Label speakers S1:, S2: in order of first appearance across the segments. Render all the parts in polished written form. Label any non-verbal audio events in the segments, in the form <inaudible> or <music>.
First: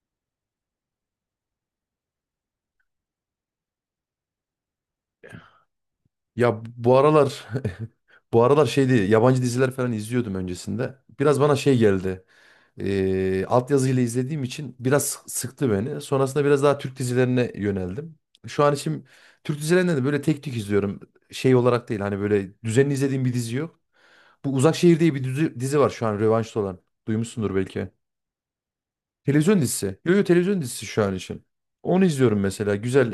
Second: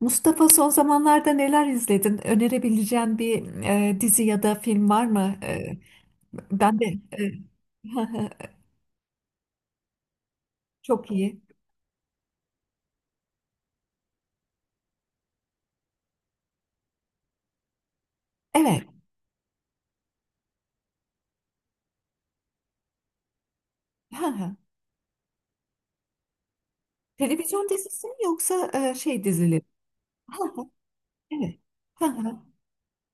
S1: Mustafa, son zamanlarda neler izledin? Önerebileceğin bir dizi ya da film var mı?
S2: Ya
S1: Ben de
S2: bu aralar
S1: e,
S2: <laughs> bu
S1: <laughs>
S2: aralar şeydi yabancı diziler falan izliyordum öncesinde.
S1: çok iyi.
S2: Biraz bana şey geldi. Altyazıyla izlediğim için biraz sıktı beni. Sonrasında biraz daha Türk dizilerine yöneldim. Şu an
S1: Evet.
S2: için Türk dizilerinde de böyle tek tük izliyorum. Şey olarak değil hani böyle düzenli izlediğim bir dizi yok. Bu
S1: <laughs>
S2: Uzak Şehir diye bir dizi var şu an revanşta olan. Duymuşsundur
S1: Televizyon
S2: belki.
S1: dizisi mi yoksa şey
S2: Televizyon
S1: dizileri?
S2: dizisi. Yo yo, televizyon
S1: <laughs>
S2: dizisi şu an için.
S1: Evet.
S2: Onu izliyorum
S1: <laughs>
S2: mesela. Güzel.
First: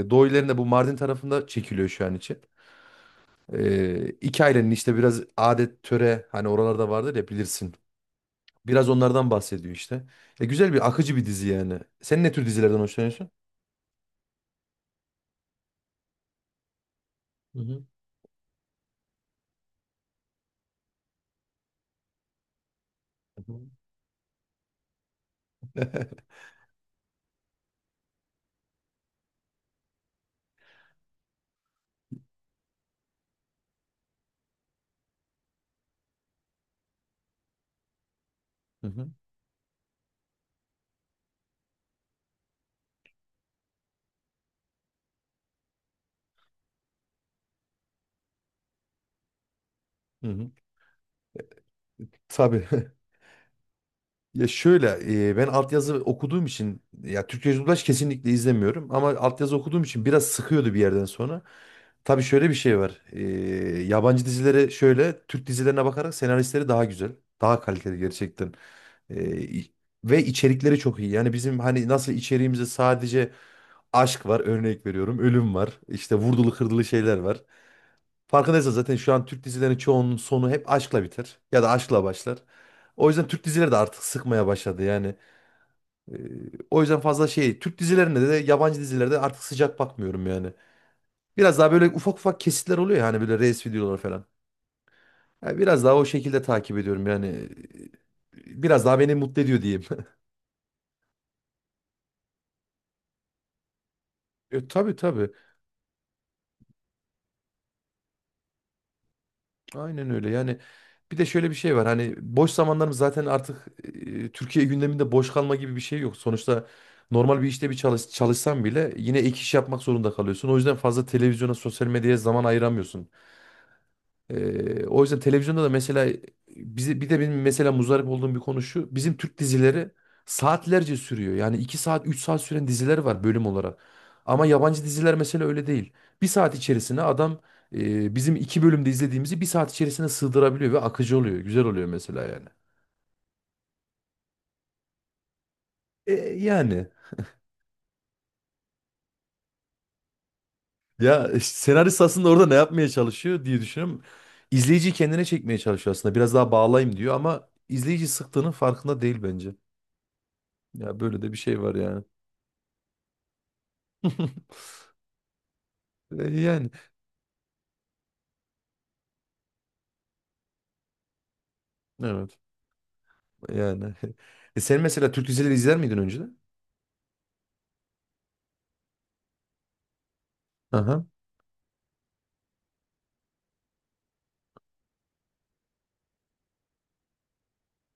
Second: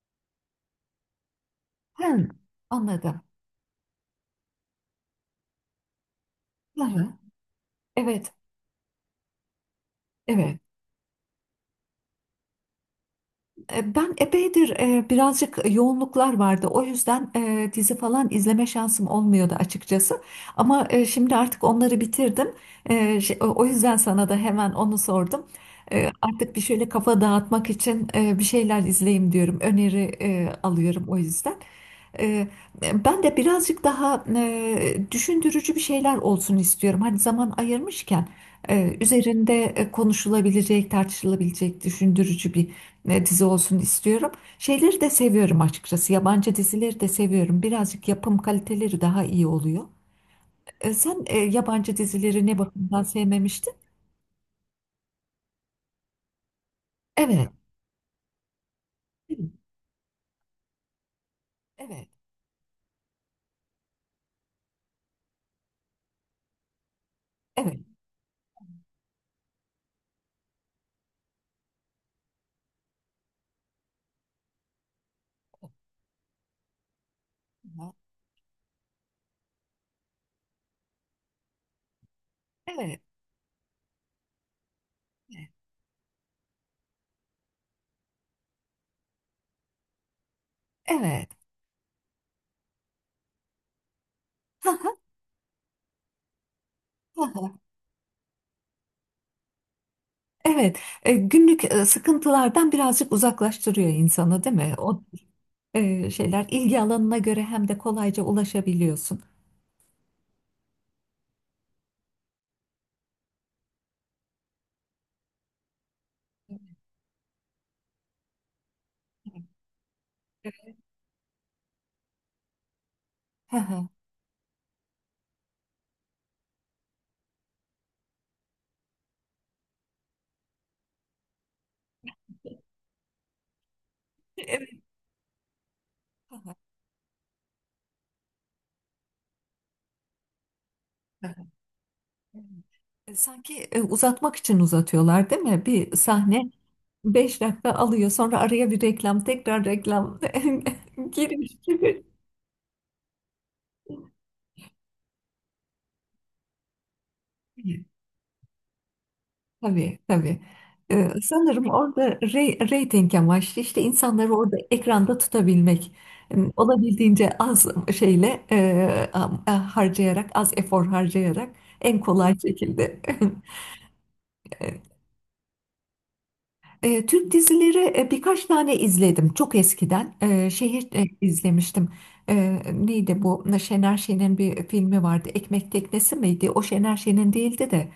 S2: Doğu ilerinde bu Mardin tarafında çekiliyor şu an
S1: Hı,
S2: için.
S1: anladım.
S2: İki ailenin işte biraz adet töre hani oralarda vardır ya
S1: <laughs>
S2: bilirsin.
S1: Evet.
S2: Biraz onlardan bahsediyor işte.
S1: Evet.
S2: Güzel bir akıcı bir dizi yani. Sen ne tür dizilerden hoşlanıyorsun?
S1: Ben epeydir birazcık yoğunluklar vardı. O yüzden
S2: Hı hı.
S1: dizi falan izleme şansım olmuyordu açıkçası. Ama şimdi artık onları bitirdim. E, ş- o
S2: Hı hı.
S1: o yüzden sana da hemen onu sordum.
S2: <laughs>
S1: Artık bir şöyle kafa dağıtmak için bir şeyler izleyeyim diyorum. Öneri alıyorum o yüzden. Ee, Ben de birazcık daha düşündürücü bir şeyler olsun istiyorum. Hani zaman ayırmışken
S2: Hı hı.
S1: üzerinde konuşulabilecek, tartışılabilecek, düşündürücü bir dizi olsun istiyorum. Şeyleri de seviyorum açıkçası. Yabancı dizileri de seviyorum. Birazcık yapım kaliteleri daha iyi oluyor.
S2: Hı hı.
S1: Sen yabancı dizileri ne
S2: Tabii. <laughs>
S1: bakımdan sevmemiştin?
S2: Ya şöyle ben altyazı okuduğum için ya
S1: Evet.
S2: Türkçe dublaj kesinlikle izlemiyorum ama
S1: Evet.
S2: altyazı okuduğum için biraz sıkıyordu bir yerden sonra.
S1: Evet.
S2: Tabii şöyle bir şey var. Yabancı dizilere şöyle Türk dizilerine bakarak senaristleri daha güzel, daha
S1: Evet.
S2: kaliteli gerçekten. E, i- Ve içerikleri çok iyi. Yani bizim hani nasıl içeriğimizde sadece aşk var örnek veriyorum, ölüm var, işte vurdulu kırdılı şeyler var. Farkındaysan zaten şu an Türk dizilerinin çoğunun sonu hep aşkla biter ya da aşkla başlar.
S1: Evet.
S2: O yüzden Türk dizileri de artık sıkmaya başladı yani. Ee, O yüzden fazla şey Türk dizilerinde de yabancı dizilerde artık sıcak bakmıyorum yani.
S1: Evet.
S2: Biraz daha böyle ufak ufak kesitler oluyor ya hani böyle reels videoları falan. Yani biraz daha o şekilde takip ediyorum yani.
S1: Evet. <laughs>
S2: Biraz daha beni mutlu ediyor diyeyim. <laughs>
S1: Evet, günlük sıkıntılardan birazcık uzaklaştırıyor insanı, değil mi?
S2: Tabii
S1: O
S2: tabii.
S1: şeyler ilgi alanına göre hem de kolayca ulaşabiliyorsun.
S2: Aynen öyle. Yani bir de şöyle bir şey var. Hani boş zamanlarımız zaten artık Türkiye gündeminde boş kalma gibi bir şey yok. Sonuçta normal bir işte bir çalışsan bile yine ek iş yapmak zorunda kalıyorsun. O yüzden fazla televizyona, sosyal medyaya zaman ayıramıyorsun.
S1: Hı hı.
S2: O yüzden televizyonda da mesela bizi bir de benim mesela muzdarip olduğum bir konu şu. Bizim Türk dizileri saatlerce sürüyor. Yani 2 saat 3 saat süren diziler var bölüm olarak. Ama
S1: Evet.
S2: yabancı diziler mesela öyle değil. Bir
S1: Hı hı,
S2: saat içerisine adam bizim iki bölümde izlediğimizi bir saat içerisine sığdırabiliyor ve akıcı
S1: hı
S2: oluyor.
S1: hı.
S2: Güzel oluyor mesela
S1: Evet.
S2: yani.
S1: Sanki uzatmak için uzatıyorlar, değil mi? Bir
S2: E,
S1: sahne
S2: yani
S1: 5 dakika alıyor, sonra araya bir reklam, tekrar reklam <laughs>
S2: ya işte
S1: girmiş
S2: senarist
S1: gibi.
S2: aslında orada ne yapmaya çalışıyor diye düşünüyorum. İzleyici kendine çekmeye çalışıyor aslında. Biraz daha bağlayayım diyor ama izleyici sıktığının farkında değil bence.
S1: Tabii tabii.
S2: Ya böyle de bir şey
S1: Sanırım
S2: var yani.
S1: orada reyting amaçlı işte insanları orada
S2: <laughs>
S1: ekranda tutabilmek.
S2: E, Yani
S1: Olabildiğince az şeyle harcayarak, az efor harcayarak en kolay
S2: evet
S1: şekilde.
S2: yani. <laughs> E sen
S1: <laughs>
S2: mesela Türk dizileri izler miydin önceden?
S1: Türk dizileri birkaç tane izledim çok eskiden. Şeyi
S2: Aha.
S1: izlemiştim. Neydi bu? Şener Şen'in bir filmi vardı. Ekmek Teknesi miydi? O Şener Şen'in değildi de.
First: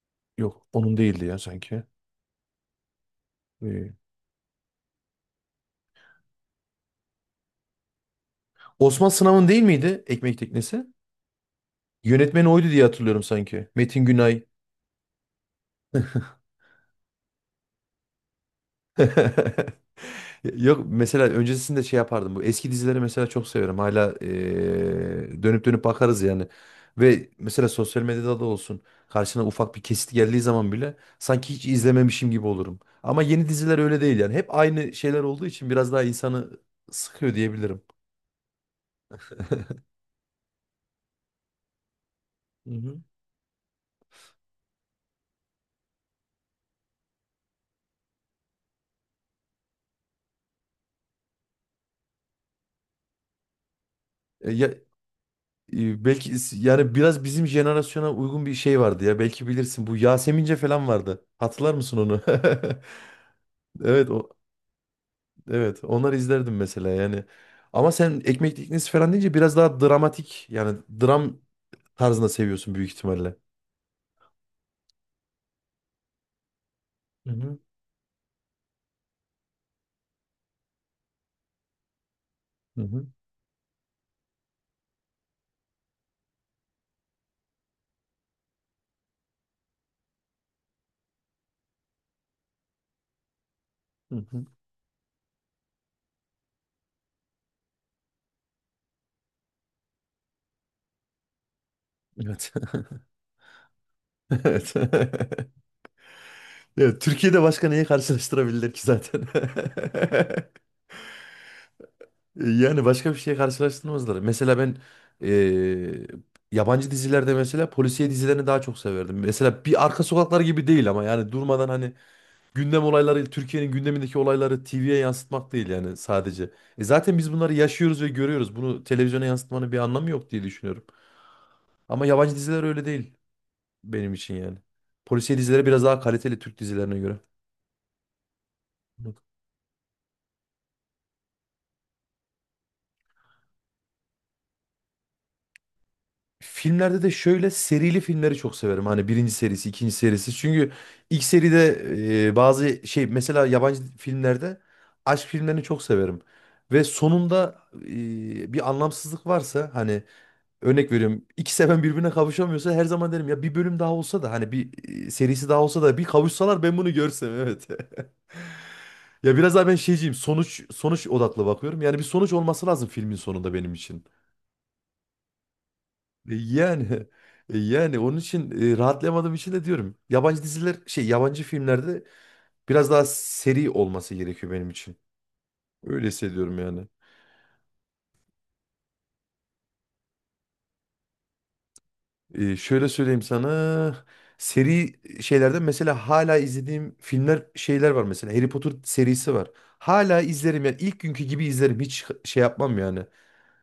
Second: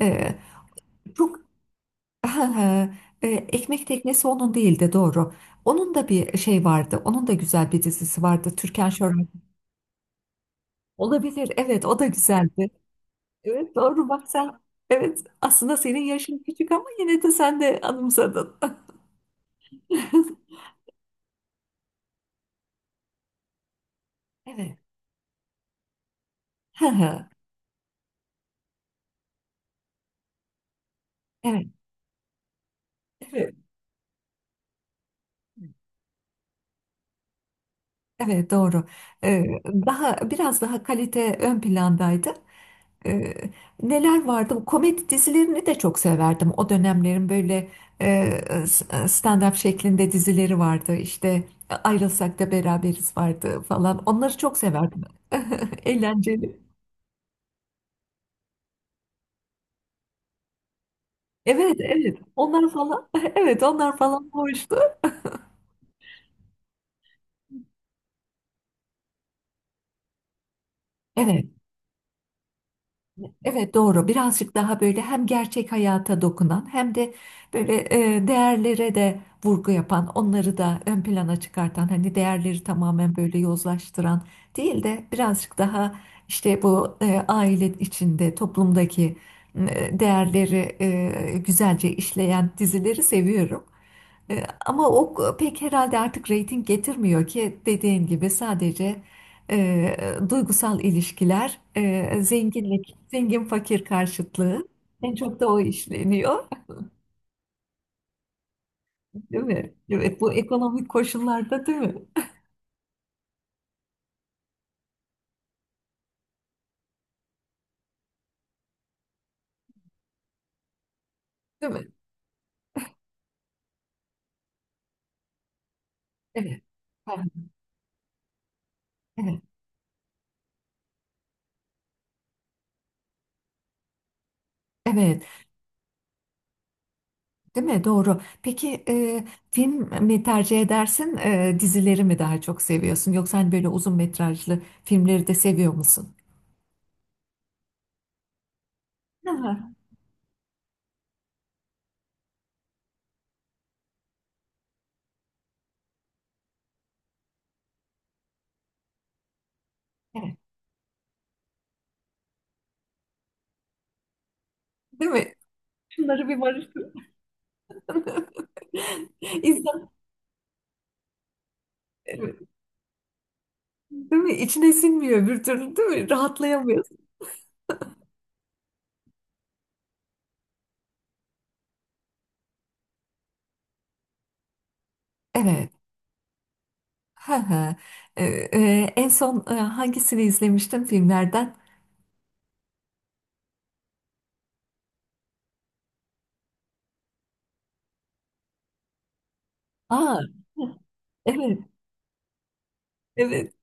S1: E,
S2: Yok onun değildi ya
S1: çok
S2: sanki.
S1: Ha, ha, e, Ekmek
S2: İyi.
S1: Teknesi onun değildi, doğru. Onun da bir şey vardı. Onun da güzel bir dizisi vardı. Türkan
S2: Osman
S1: Şoray.
S2: Sınav'ın değil miydi Ekmek Teknesi?
S1: Olabilir. Evet, o da
S2: Yönetmeni
S1: güzeldi.
S2: oydu diye hatırlıyorum sanki.
S1: Evet,
S2: Metin
S1: doğru bak
S2: Günay.
S1: sen. Evet, aslında senin yaşın küçük ama yine de sen de anımsadın.
S2: <laughs>
S1: <laughs>
S2: Yok mesela öncesinde şey yapardım. Bu eski dizileri mesela çok seviyorum. Hala
S1: Evet.
S2: dönüp dönüp bakarız yani.
S1: Ha ha.
S2: Ve mesela sosyal medyada da olsun karşına ufak bir kesit geldiği zaman bile sanki
S1: Evet.
S2: hiç izlememişim gibi olurum. Ama yeni
S1: Evet.
S2: diziler öyle değil yani. Hep aynı şeyler olduğu için biraz daha insanı sıkıyor diyebilirim.
S1: Evet, doğru. Daha biraz daha kalite ön plandaydı.
S2: Hı hı.
S1: Ee, Neler vardı? Komedi dizilerini de çok severdim. O dönemlerin böyle e, stand-up şeklinde dizileri vardı. İşte Ayrılsak da Beraberiz vardı falan. Onları
S2: E,
S1: çok
S2: ya
S1: severdim. <laughs>
S2: Belki is-
S1: Eğlenceli.
S2: yani biraz bizim jenerasyona uygun bir şey vardı ya. Belki bilirsin bu Yasemince falan vardı. Hatırlar
S1: Evet,
S2: mısın
S1: evet.
S2: onu?
S1: Onlar falan. <laughs> Evet,
S2: <laughs>
S1: onlar
S2: Evet o.
S1: falan hoştu.
S2: Evet, onları izlerdim mesela yani. Ama sen Ekmek Teknesi falan deyince biraz daha dramatik yani dram
S1: Evet.
S2: tarzında seviyorsun büyük ihtimalle.
S1: Evet doğru. Birazcık daha böyle hem gerçek hayata dokunan hem de
S2: Hı hı,
S1: böyle değerlere de vurgu yapan, onları da ön plana çıkartan, hani değerleri
S2: hı hı,
S1: tamamen böyle yozlaştıran değil de birazcık daha işte bu aile içinde, toplumdaki değerleri güzelce işleyen dizileri seviyorum.
S2: hı hı.
S1: Ama o pek herhalde artık reyting getirmiyor ki, dediğin gibi sadece e, duygusal ilişkiler,
S2: Evet.
S1: zenginlik, zengin fakir
S2: <laughs>
S1: karşıtlığı
S2: Evet.
S1: en çok da
S2: <laughs>
S1: o işleniyor,
S2: Ya, Türkiye'de başka neyi karşılaştırabilirler ki zaten?
S1: değil mi? Evet, bu
S2: <laughs>
S1: ekonomik koşullarda, değil mi?
S2: Yani başka bir şeye karşılaştırmazlar. Mesela ben eee, yabancı dizilerde mesela polisiye dizilerini daha çok severdim. Mesela bir Arka Sokaklar gibi değil ama yani durmadan
S1: Değil mi?
S2: hani gündem olayları, Türkiye'nin gündemindeki olayları TV'ye yansıtmak değil yani sadece.
S1: Evet.
S2: E zaten
S1: Ha,
S2: biz bunları yaşıyoruz ve görüyoruz. Bunu televizyona
S1: evet,
S2: yansıtmanın bir anlamı yok diye düşünüyorum. Ama yabancı diziler öyle değil benim için yani.
S1: evet,
S2: Polisiye dizileri biraz daha kaliteli Türk dizilerine göre.
S1: değil mi? Doğru. Peki film mi tercih edersin, dizileri mi daha çok seviyorsun? Yoksa hani böyle uzun metrajlı filmleri de seviyor musun?
S2: Filmlerde de şöyle serili filmleri çok severim. Hani birinci serisi,
S1: Aha,
S2: ikinci serisi. Çünkü ilk seride bazı şey mesela yabancı filmlerde aşk filmlerini çok severim. Ve sonunda bir anlamsızlık varsa hani
S1: evet.
S2: örnek veriyorum. İki seven birbirine kavuşamıyorsa her zaman derim ya bir bölüm daha olsa da hani bir
S1: Değil mi?
S2: serisi daha olsa da bir
S1: Şunları bir
S2: kavuşsalar ben bunu
S1: barıştıralım.
S2: görsem evet. <laughs>
S1: <laughs>
S2: Ya biraz daha ben
S1: İnsan
S2: şeyciyim. Sonuç odaklı bakıyorum. Yani bir sonuç
S1: evet,
S2: olması lazım filmin sonunda benim için.
S1: değil mi? İçine sinmiyor bir türlü, değil mi?
S2: E, Yani
S1: Rahatlayamıyorsun.
S2: yani onun için rahatlayamadığım için de diyorum. Yabancı diziler şey yabancı filmlerde biraz daha seri olması gerekiyor benim için.
S1: Evet.
S2: Öyle hissediyorum yani.
S1: Hı hı. En son hangisini izlemiştim filmlerden?
S2: Şöyle söyleyeyim sana. Seri şeylerden mesela hala izlediğim filmler şeyler var mesela. Harry Potter serisi var.
S1: Aa,
S2: Hala izlerim yani ilk günkü gibi
S1: evet.
S2: izlerim. Hiç şey yapmam yani.
S1: Evet.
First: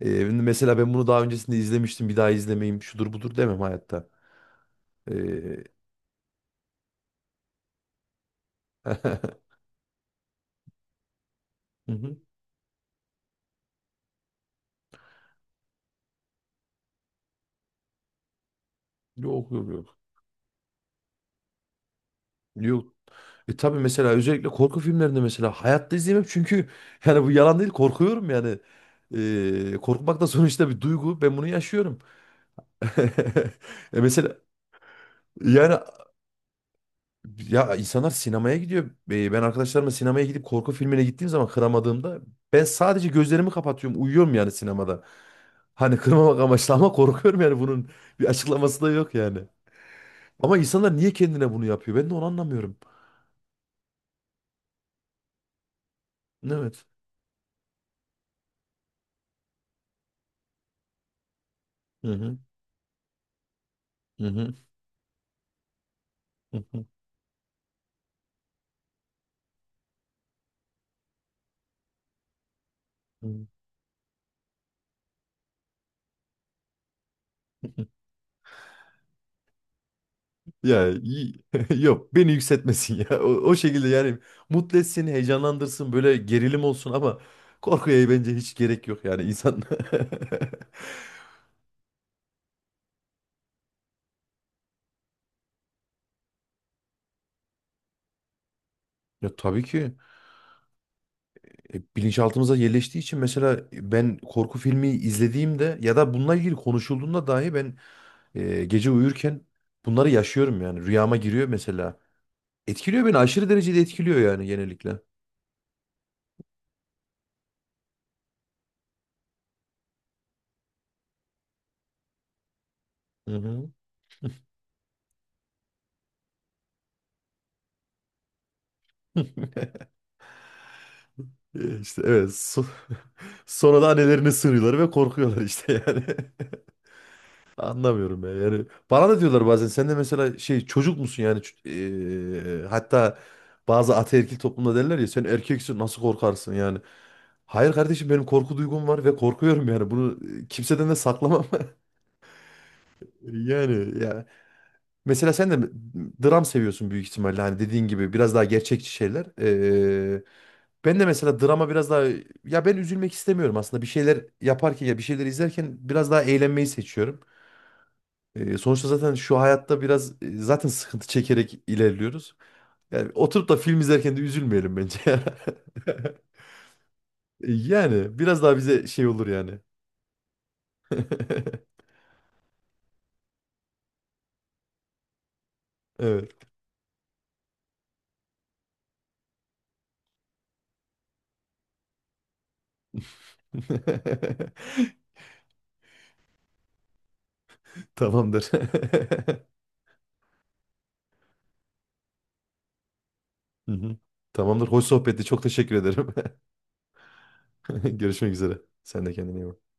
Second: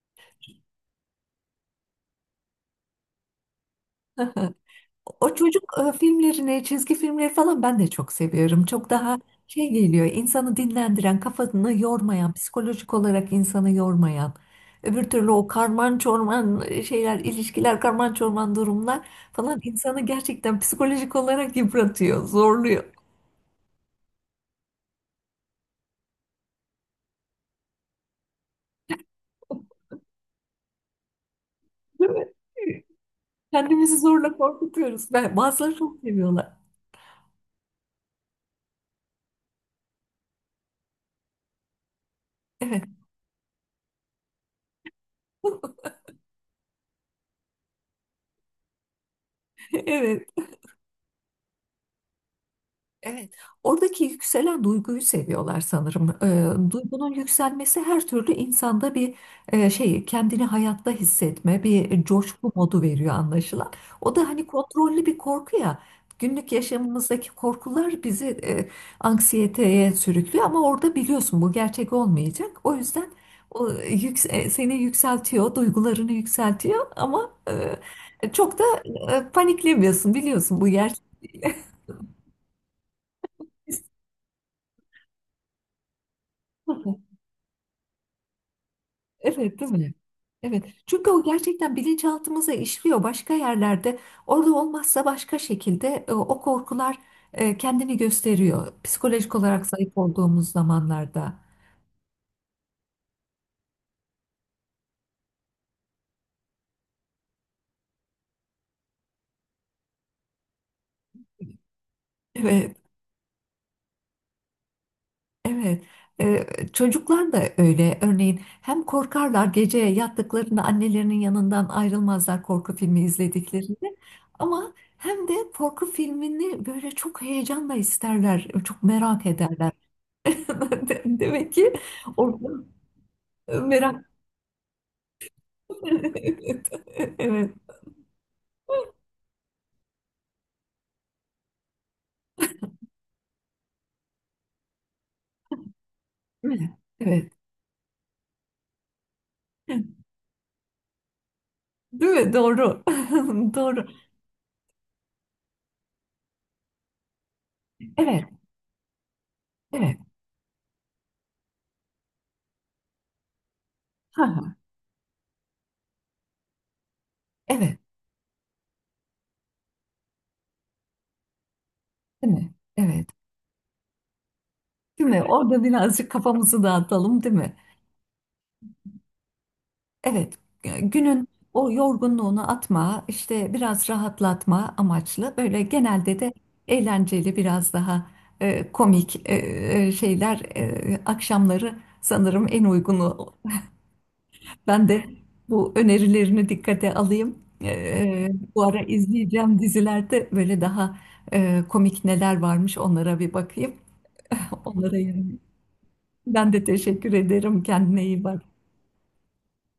S2: Mesela ben bunu daha öncesinde izlemiştim. Bir daha izlemeyeyim. Şudur budur demem hayatta.
S1: <laughs> O çocuk
S2: Ee,
S1: filmlerini, çizgi filmleri falan ben de çok seviyorum. Çok daha
S2: <laughs>
S1: şey geliyor, insanı dinlendiren, kafasını
S2: hı hı.
S1: yormayan, psikolojik olarak insanı yormayan. Öbür türlü o karman çorman şeyler, ilişkiler, karman çorman durumlar
S2: Yok
S1: falan
S2: yok yok.
S1: insanı gerçekten psikolojik olarak yıpratıyor, zorluyor.
S2: Yok. E tabii mesela özellikle korku filmlerinde mesela hayatta izleyemem çünkü <laughs> yani bu yalan değil korkuyorum yani. Korkmak da sonuçta bir duygu. Ben bunu yaşıyorum.
S1: Değil mi?
S2: <laughs>
S1: Kendimizi
S2: E
S1: zorla
S2: mesela
S1: korkutuyoruz. Ben, bazıları
S2: Yani
S1: çok seviyorlar.
S2: ya insanlar sinemaya gidiyor. Ben arkadaşlarımla sinemaya gidip korku filmine gittiğim zaman kıramadığımda ben
S1: Evet,
S2: sadece gözlerimi kapatıyorum. Uyuyorum yani sinemada.
S1: <laughs>
S2: Hani kırmamak amaçlı ama korkuyorum yani bunun bir açıklaması da yok yani.
S1: evet.
S2: Ama insanlar niye kendine bunu yapıyor? Ben de onu anlamıyorum.
S1: Evet, oradaki yükselen duyguyu seviyorlar sanırım.
S2: Evet.
S1: Duygunun yükselmesi her türlü insanda bir şey, kendini hayatta hissetme, bir
S2: Hı hı.
S1: coşku modu veriyor anlaşılan. O
S2: Hı
S1: da hani
S2: hı.
S1: kontrollü bir korku ya. Günlük
S2: Hı hı.
S1: yaşamımızdaki korkular bizi anksiyeteye sürüklüyor ama orada biliyorsun bu gerçek olmayacak. O yüzden
S2: Hı
S1: seni yükseltiyor, duygularını yükseltiyor ama
S2: hı.
S1: çok da paniklemiyorsun, biliyorsun bu
S2: Ya
S1: gerçek.
S2: iyi. <laughs> yok beni yükseltmesin ya. O şekilde yani mutlu etsin, heyecanlandırsın, böyle gerilim olsun
S1: <laughs>
S2: ama korkuya bence hiç gerek yok yani
S1: Evet,
S2: insan.
S1: değil mi? Evet.
S2: <laughs>
S1: Çünkü o gerçekten bilinçaltımıza işliyor başka yerlerde. Orada olmazsa başka şekilde o korkular kendini gösteriyor. Psikolojik
S2: Ya tabii
S1: olarak zayıf
S2: ki
S1: olduğumuz zamanlarda.
S2: bilinçaltımıza yerleştiği için mesela ben korku filmi izlediğimde ya da bununla ilgili konuşulduğunda dahi ben gece uyurken bunları yaşıyorum yani rüyama giriyor mesela.
S1: Evet,
S2: Etkiliyor beni aşırı derecede etkiliyor yani genellikle.
S1: evet. Ee, Çocuklar da öyle. Örneğin hem korkarlar gece yattıklarında, annelerinin yanından ayrılmazlar korku filmi
S2: Hı hı.
S1: izlediklerinde. Ama hem de korku filmini böyle çok heyecanla isterler, çok merak
S2: <laughs>
S1: ederler. <laughs> Demek ki
S2: E, İşte evet
S1: orada
S2: so- <laughs> sonra da
S1: merak.
S2: annelerine sığınıyorlar ve korkuyorlar işte yani. <laughs>
S1: <laughs> Evet.
S2: Anlamıyorum ya. Yani bana da diyorlar bazen sen de mesela şey çocuk musun yani hatta bazı ataerkil toplumda derler ya sen erkeksin nasıl korkarsın
S1: Evet.
S2: yani.
S1: Evet.
S2: Hayır kardeşim benim korku duygum var ve korkuyorum yani bunu kimseden de saklamam. <laughs>
S1: Değil mi? Doğru. <laughs> Doğru.
S2: Yani ya mesela sen de dram seviyorsun büyük ihtimalle hani dediğin gibi
S1: Evet.
S2: biraz daha gerçekçi şeyler.
S1: Evet.
S2: Ben de mesela drama biraz daha ya ben üzülmek istemiyorum aslında bir
S1: Ha,
S2: şeyler
S1: ha.
S2: yaparken ya bir şeyler izlerken biraz daha eğlenmeyi seçiyorum.
S1: Evet.
S2: Sonuçta zaten şu hayatta biraz zaten sıkıntı çekerek
S1: Değil
S2: ilerliyoruz.
S1: mi? Evet.
S2: Yani oturup da film izlerken de üzülmeyelim bence.
S1: Değil
S2: <laughs>
S1: mi? Orada birazcık kafamızı dağıtalım, değil mi?
S2: Yani biraz daha bize şey olur yani.
S1: Evet. Günün o
S2: <laughs>
S1: yorgunluğunu atma, işte biraz rahatlatma amaçlı, böyle genelde de
S2: Evet.
S1: eğlenceli, biraz daha komik şeyler akşamları sanırım en uygunu. Ben de bu önerilerini dikkate alayım.
S2: <laughs> Tamamdır.
S1: Bu ara
S2: <laughs>
S1: izleyeceğim dizilerde böyle daha komik neler varmış, onlara bir
S2: Hı
S1: bakayım.
S2: hı.
S1: <laughs>
S2: Tamamdır. Hoş
S1: Onlara
S2: sohbetti.
S1: yönelik.
S2: Çok teşekkür ederim.
S1: Ben de teşekkür ederim.
S2: <laughs>
S1: Kendine iyi
S2: Görüşmek üzere.
S1: bak.
S2: Sen de kendine iyi bak.